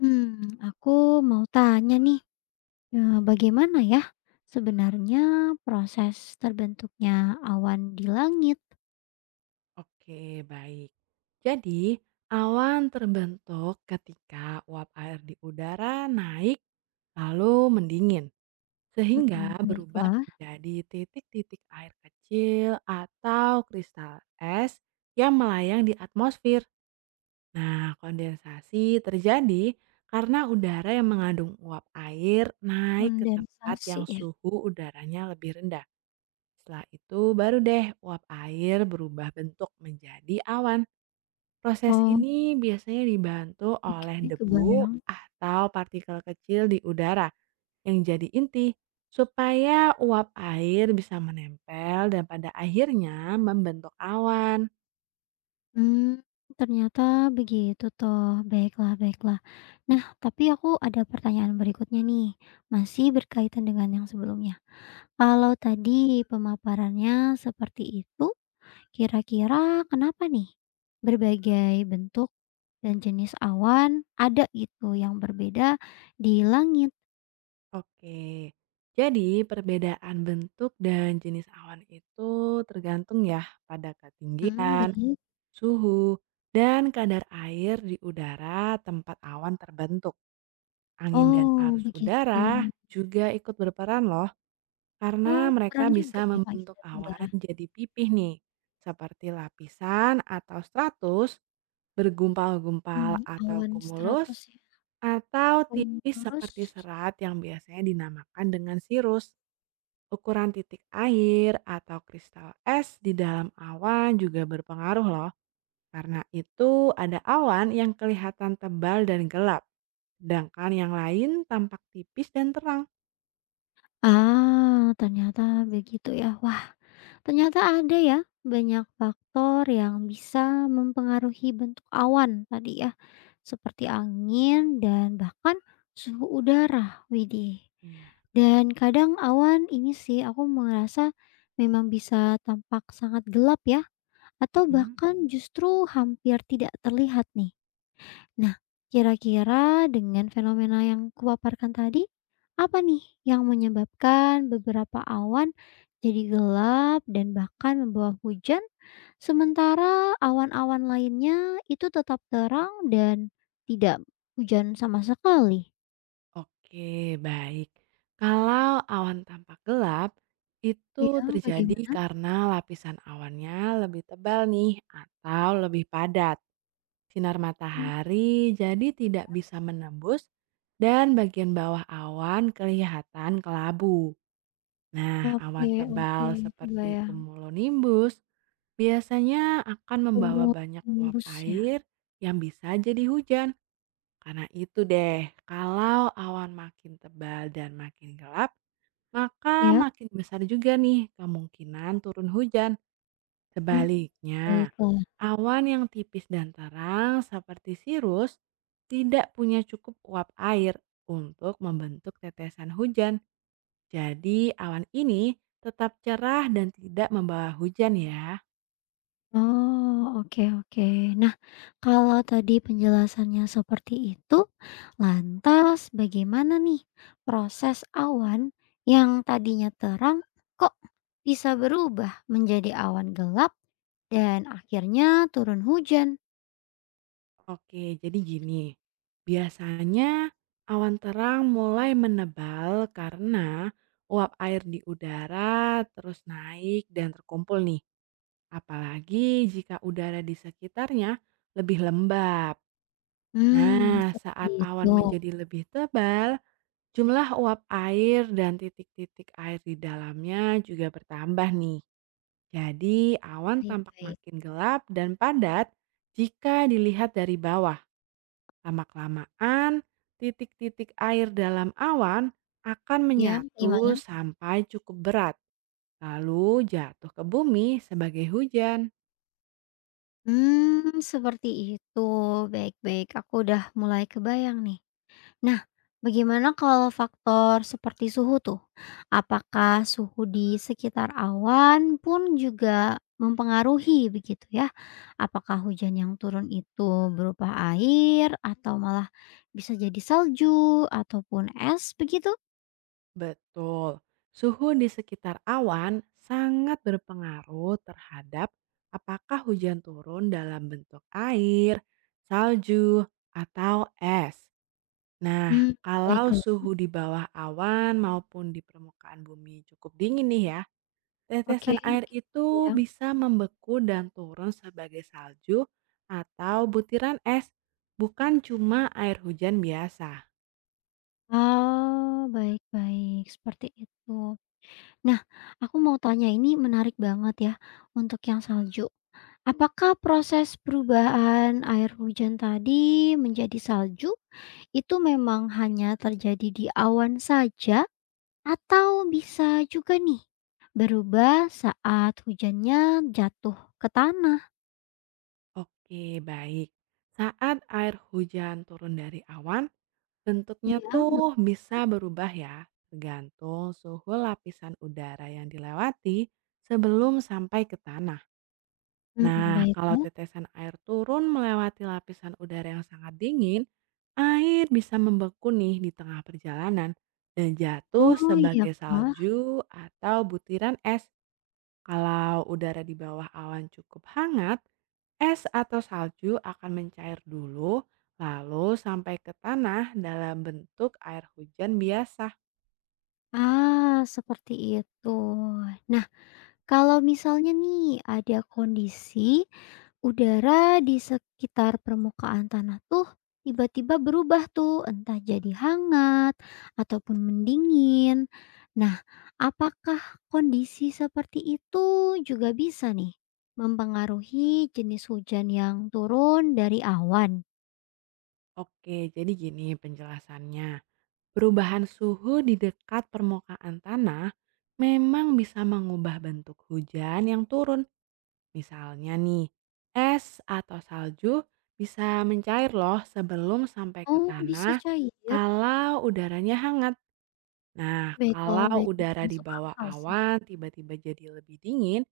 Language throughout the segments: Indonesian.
Hmm, aku mau tanya nih, bagaimana ya sebenarnya proses terbentuknya awan di langit? Oke, baik. Jadi, awan terbentuk ketika uap air di udara naik lalu mendingin, Mhm, sehingga berubah baiklah. menjadi titik-titik air kecil atau kristal es yang melayang di atmosfer. Nah, kondensasi terjadi karena udara yang mengandung uap air naik ke tempat Kondensasi yang ya? suhu udaranya lebih rendah. Setelah itu baru deh uap air berubah bentuk menjadi awan. Proses Oh, ini biasanya dibantu oke, oleh debu kebayang. atau partikel kecil di udara yang jadi inti, supaya uap air bisa menempel dan pada akhirnya membentuk awan. Hmm, ternyata begitu toh. Baiklah, baiklah. Nah, tapi aku ada pertanyaan berikutnya nih, masih berkaitan dengan yang sebelumnya. Kalau tadi pemaparannya seperti itu, kira-kira kenapa nih berbagai bentuk dan jenis awan ada gitu yang berbeda di langit? Oke, jadi perbedaan bentuk dan jenis awan itu tergantung ya pada Mhm, ketinggian, baik. suhu, dan kadar air di udara tempat awan terbentuk. Angin dan Oh, arus begitu. udara juga ikut berperan loh. Oh, Karena mereka keren juga bisa ya membentuk ikatan awan udara. jadi pipih nih, seperti lapisan atau stratus, Mmm, bergumpal-gumpal atau awan stratus kumulus, ya. atau Oh, tipis seperti terus? serat yang biasanya dinamakan dengan sirus. Ukuran titik air atau kristal es di dalam awan juga berpengaruh loh, karena itu ada awan yang kelihatan tebal dan gelap, sedangkan yang lain tampak tipis dan terang. Ah, ternyata begitu ya. Wah, ternyata ada ya, banyak faktor yang bisa mempengaruhi bentuk awan tadi ya, seperti angin dan bahkan suhu udara, widih. Iya. Dan kadang awan ini sih aku merasa memang bisa tampak sangat gelap ya, atau mm bahkan justru hampir tidak terlihat nih. Nah, kira-kira dengan fenomena yang kupaparkan tadi, apa nih yang menyebabkan beberapa awan jadi gelap dan bahkan membawa hujan, sementara awan-awan lainnya itu tetap terang dan tidak hujan sama sekali? Oke, baik. Kalau awan tampak gelap, itu Iya, terjadi bagaimana? karena lapisan awannya lebih tebal nih atau lebih padat. Sinar Mmm. matahari jadi tidak bisa menembus dan bagian bawah awan kelihatan kelabu. Nah, Oke, awan oke, tebal seperti kebayang. cumulonimbus biasanya akan membawa Cumul banyak uap nimbus ya? air yang bisa jadi hujan. Karena itu deh, kalau awan makin tebal dan makin gelap, maka Iya. makin besar juga nih kemungkinan turun hujan. Mmm, Sebaliknya, baiklah. awan yang tipis dan terang seperti sirus tidak punya cukup uap air untuk membentuk tetesan hujan. Jadi awan ini tetap cerah dan tidak membawa hujan ya. Oh, oke, oke. Nah, kalau tadi penjelasannya seperti itu, lantas bagaimana nih proses awan yang tadinya terang kok bisa berubah menjadi awan gelap dan akhirnya turun hujan? Oke, jadi gini. Biasanya awan terang mulai menebal karena uap air di udara terus naik dan terkumpul nih. Apalagi jika udara di sekitarnya lebih lembab. Hmm, Nah, seperti saat itu. awan menjadi lebih tebal, jumlah uap air dan titik-titik air di dalamnya juga bertambah nih. Jadi, awan tampak Baik-baik. makin gelap dan padat jika dilihat dari bawah. Lama-kelamaan, titik-titik air dalam awan akan Ya, menyatu gimana? sampai cukup berat, lalu jatuh ke bumi sebagai hujan. Hmm, seperti itu. Baik-baik. Aku udah mulai kebayang nih. Nah, bagaimana kalau faktor seperti suhu tuh? Apakah suhu di sekitar awan pun juga mempengaruhi begitu ya? Apakah hujan yang turun itu berupa air atau malah bisa jadi salju ataupun es begitu? Betul, suhu di sekitar awan sangat berpengaruh terhadap apakah hujan turun dalam bentuk air, salju, atau es. Nah, Hmm, kalau baiklah. suhu di bawah awan maupun di permukaan bumi cukup dingin nih ya, Oke, tetesan air oke. itu Ya. bisa membeku dan turun sebagai salju atau butiran es, bukan cuma air hujan biasa. Oh, baik-baik. Seperti itu. Nah, aku mau tanya ini menarik banget ya untuk yang salju. Apakah proses perubahan air hujan tadi menjadi salju itu memang hanya terjadi di awan saja atau bisa juga nih berubah saat hujannya jatuh ke tanah? Oke, baik. Saat air hujan turun dari awan, bentuknya Iya, tuh begitu. bisa berubah ya, tergantung suhu lapisan udara yang dilewati sebelum sampai ke tanah. Hmm, Nah, kalau baiklah. tetesan air turun melewati lapisan udara yang sangat dingin, air bisa membeku nih di tengah perjalanan dan jatuh Oh iya sebagai kah? salju atau butiran es. Kalau udara di bawah awan cukup hangat, es atau salju akan mencair dulu, lalu sampai ke tanah dalam bentuk air hujan biasa. Ah, seperti itu. Nah, kalau misalnya nih ada kondisi udara di sekitar permukaan tanah tuh tiba-tiba berubah tuh, entah jadi hangat ataupun mendingin. Nah, apakah kondisi seperti itu juga bisa nih mempengaruhi jenis hujan yang turun dari awan? Oke, jadi gini penjelasannya. Perubahan suhu di dekat permukaan tanah memang bisa mengubah bentuk hujan yang turun. Misalnya nih, es atau salju bisa mencair loh sebelum sampai ke Oh, bisa tanah cair. kalau udaranya hangat. Nah, Baiklah, kalau baiklah. udara di Masuk bawah akal sih. awan tiba-tiba jadi lebih dingin,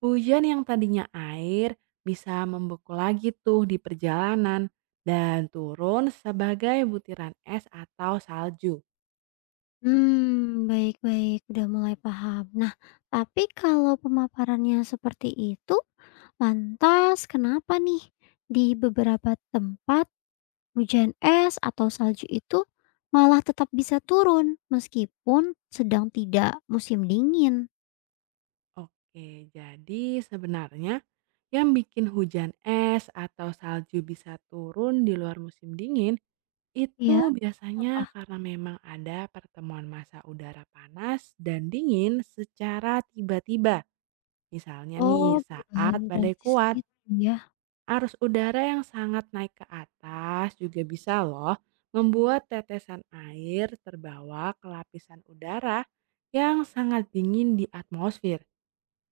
hujan yang tadinya air bisa membeku lagi tuh di perjalanan dan turun sebagai butiran es atau salju. Hmm, baik-baik, udah mulai paham. Nah, tapi kalau pemaparannya seperti itu, lantas, kenapa nih di beberapa tempat hujan es atau salju itu malah tetap bisa turun meskipun sedang tidak musim dingin? Oke, jadi sebenarnya yang bikin hujan es atau salju bisa turun di luar musim dingin itu Ya, biasanya apa? karena memang ada pertemuan massa udara panas dan dingin secara tiba-tiba. Misalnya Oh, nih perubahan saat badai drastis kuat, gitu ya. arus udara yang sangat naik ke atas juga bisa loh membuat tetesan air terbawa ke lapisan udara yang sangat dingin di atmosfer.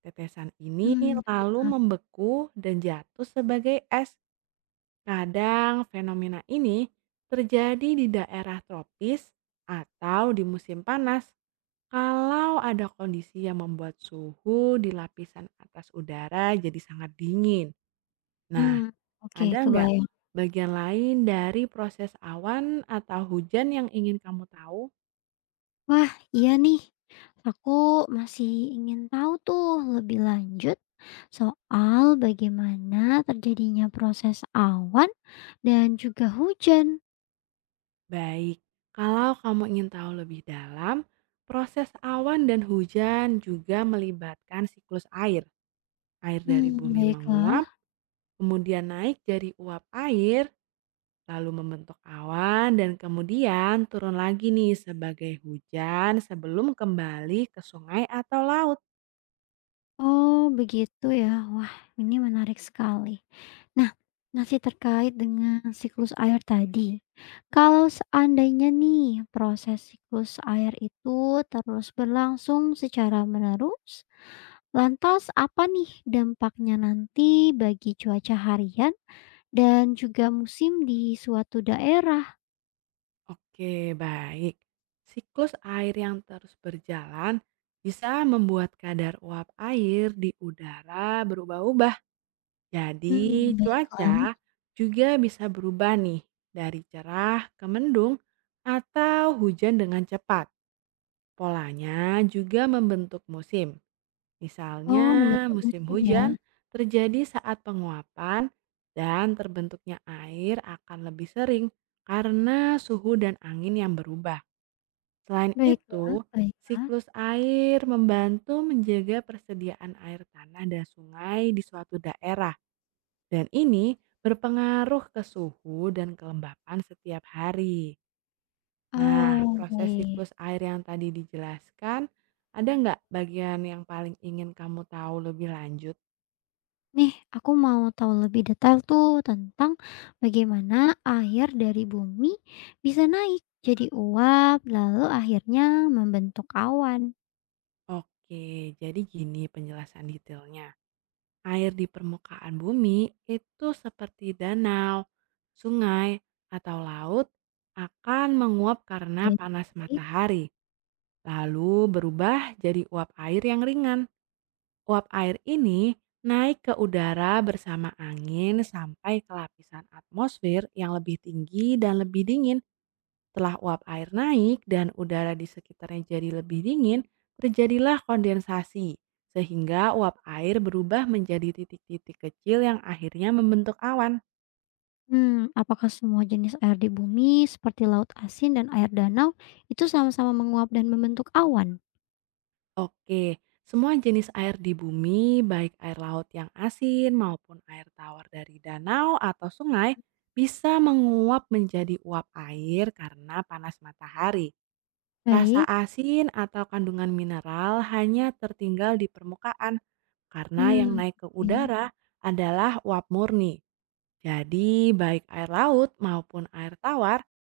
Tetesan ini Hmm, lalu baiklah. membeku dan jatuh sebagai es. Kadang fenomena ini terjadi di daerah tropis atau di musim panas kalau ada kondisi yang membuat suhu di lapisan atas udara jadi sangat dingin. Nah, Hmm, oke, ada nggak kebayang. bagian lain dari proses awan atau hujan yang ingin kamu tahu? Wah, iya nih. Aku masih ingin tahu tuh lebih lanjut soal bagaimana terjadinya proses awan dan juga hujan. Baik, kalau kamu ingin tahu lebih dalam, proses awan dan hujan juga melibatkan siklus air. Air dari Hmm, bumi baiklah. menguap, kemudian naik jadi uap air, lalu membentuk awan, dan kemudian turun lagi nih sebagai hujan sebelum kembali ke sungai atau laut. Oh, begitu ya. Wah, ini menarik sekali. Nah, masih terkait dengan siklus air tadi. Kalau seandainya nih proses siklus air itu terus berlangsung secara menerus, lantas apa nih dampaknya nanti bagi cuaca harian dan juga musim di suatu daerah? Oke, baik. Siklus air yang terus berjalan bisa membuat kadar uap air di udara berubah-ubah. Jadi, Hmm, baiklah. cuaca juga bisa berubah nih dari cerah ke mendung atau hujan dengan cepat. Polanya juga membentuk musim. Misalnya, Oh, membentuk musim musim ya. hujan terjadi saat penguapan dan terbentuknya air akan lebih sering karena suhu dan angin yang berubah. Selain Baiklah, itu, baiklah. siklus air membantu menjaga persediaan air tanah dan sungai di suatu daerah. Dan ini berpengaruh ke suhu dan kelembapan setiap hari. Nah, Oh, proses baik. siklus air yang tadi dijelaskan, ada nggak bagian yang paling ingin kamu tahu lebih lanjut? Nih, aku mau tahu lebih detail tuh tentang bagaimana air dari bumi bisa naik jadi uap, lalu akhirnya membentuk awan. Oke, jadi gini penjelasan detailnya. Air di permukaan bumi itu seperti danau, sungai, atau laut akan menguap karena panas Baik. matahari, lalu berubah jadi uap air yang ringan. Uap air ini naik ke udara bersama angin sampai ke lapisan atmosfer yang lebih tinggi dan lebih dingin. Setelah uap air naik dan udara di sekitarnya jadi lebih dingin, terjadilah kondensasi. Sehingga uap air berubah menjadi titik-titik kecil yang akhirnya membentuk awan. Hmm, apakah semua jenis air di bumi seperti laut asin dan air danau itu sama-sama menguap dan membentuk awan? Oke, semua jenis air di bumi, baik air laut yang asin maupun air tawar dari danau atau sungai, bisa menguap menjadi uap air karena panas matahari. Rasa Baik. asin atau kandungan mineral hanya tertinggal di permukaan karena yang Hmm, naik ke oke. udara adalah uap murni. Jadi, baik air laut maupun air tawar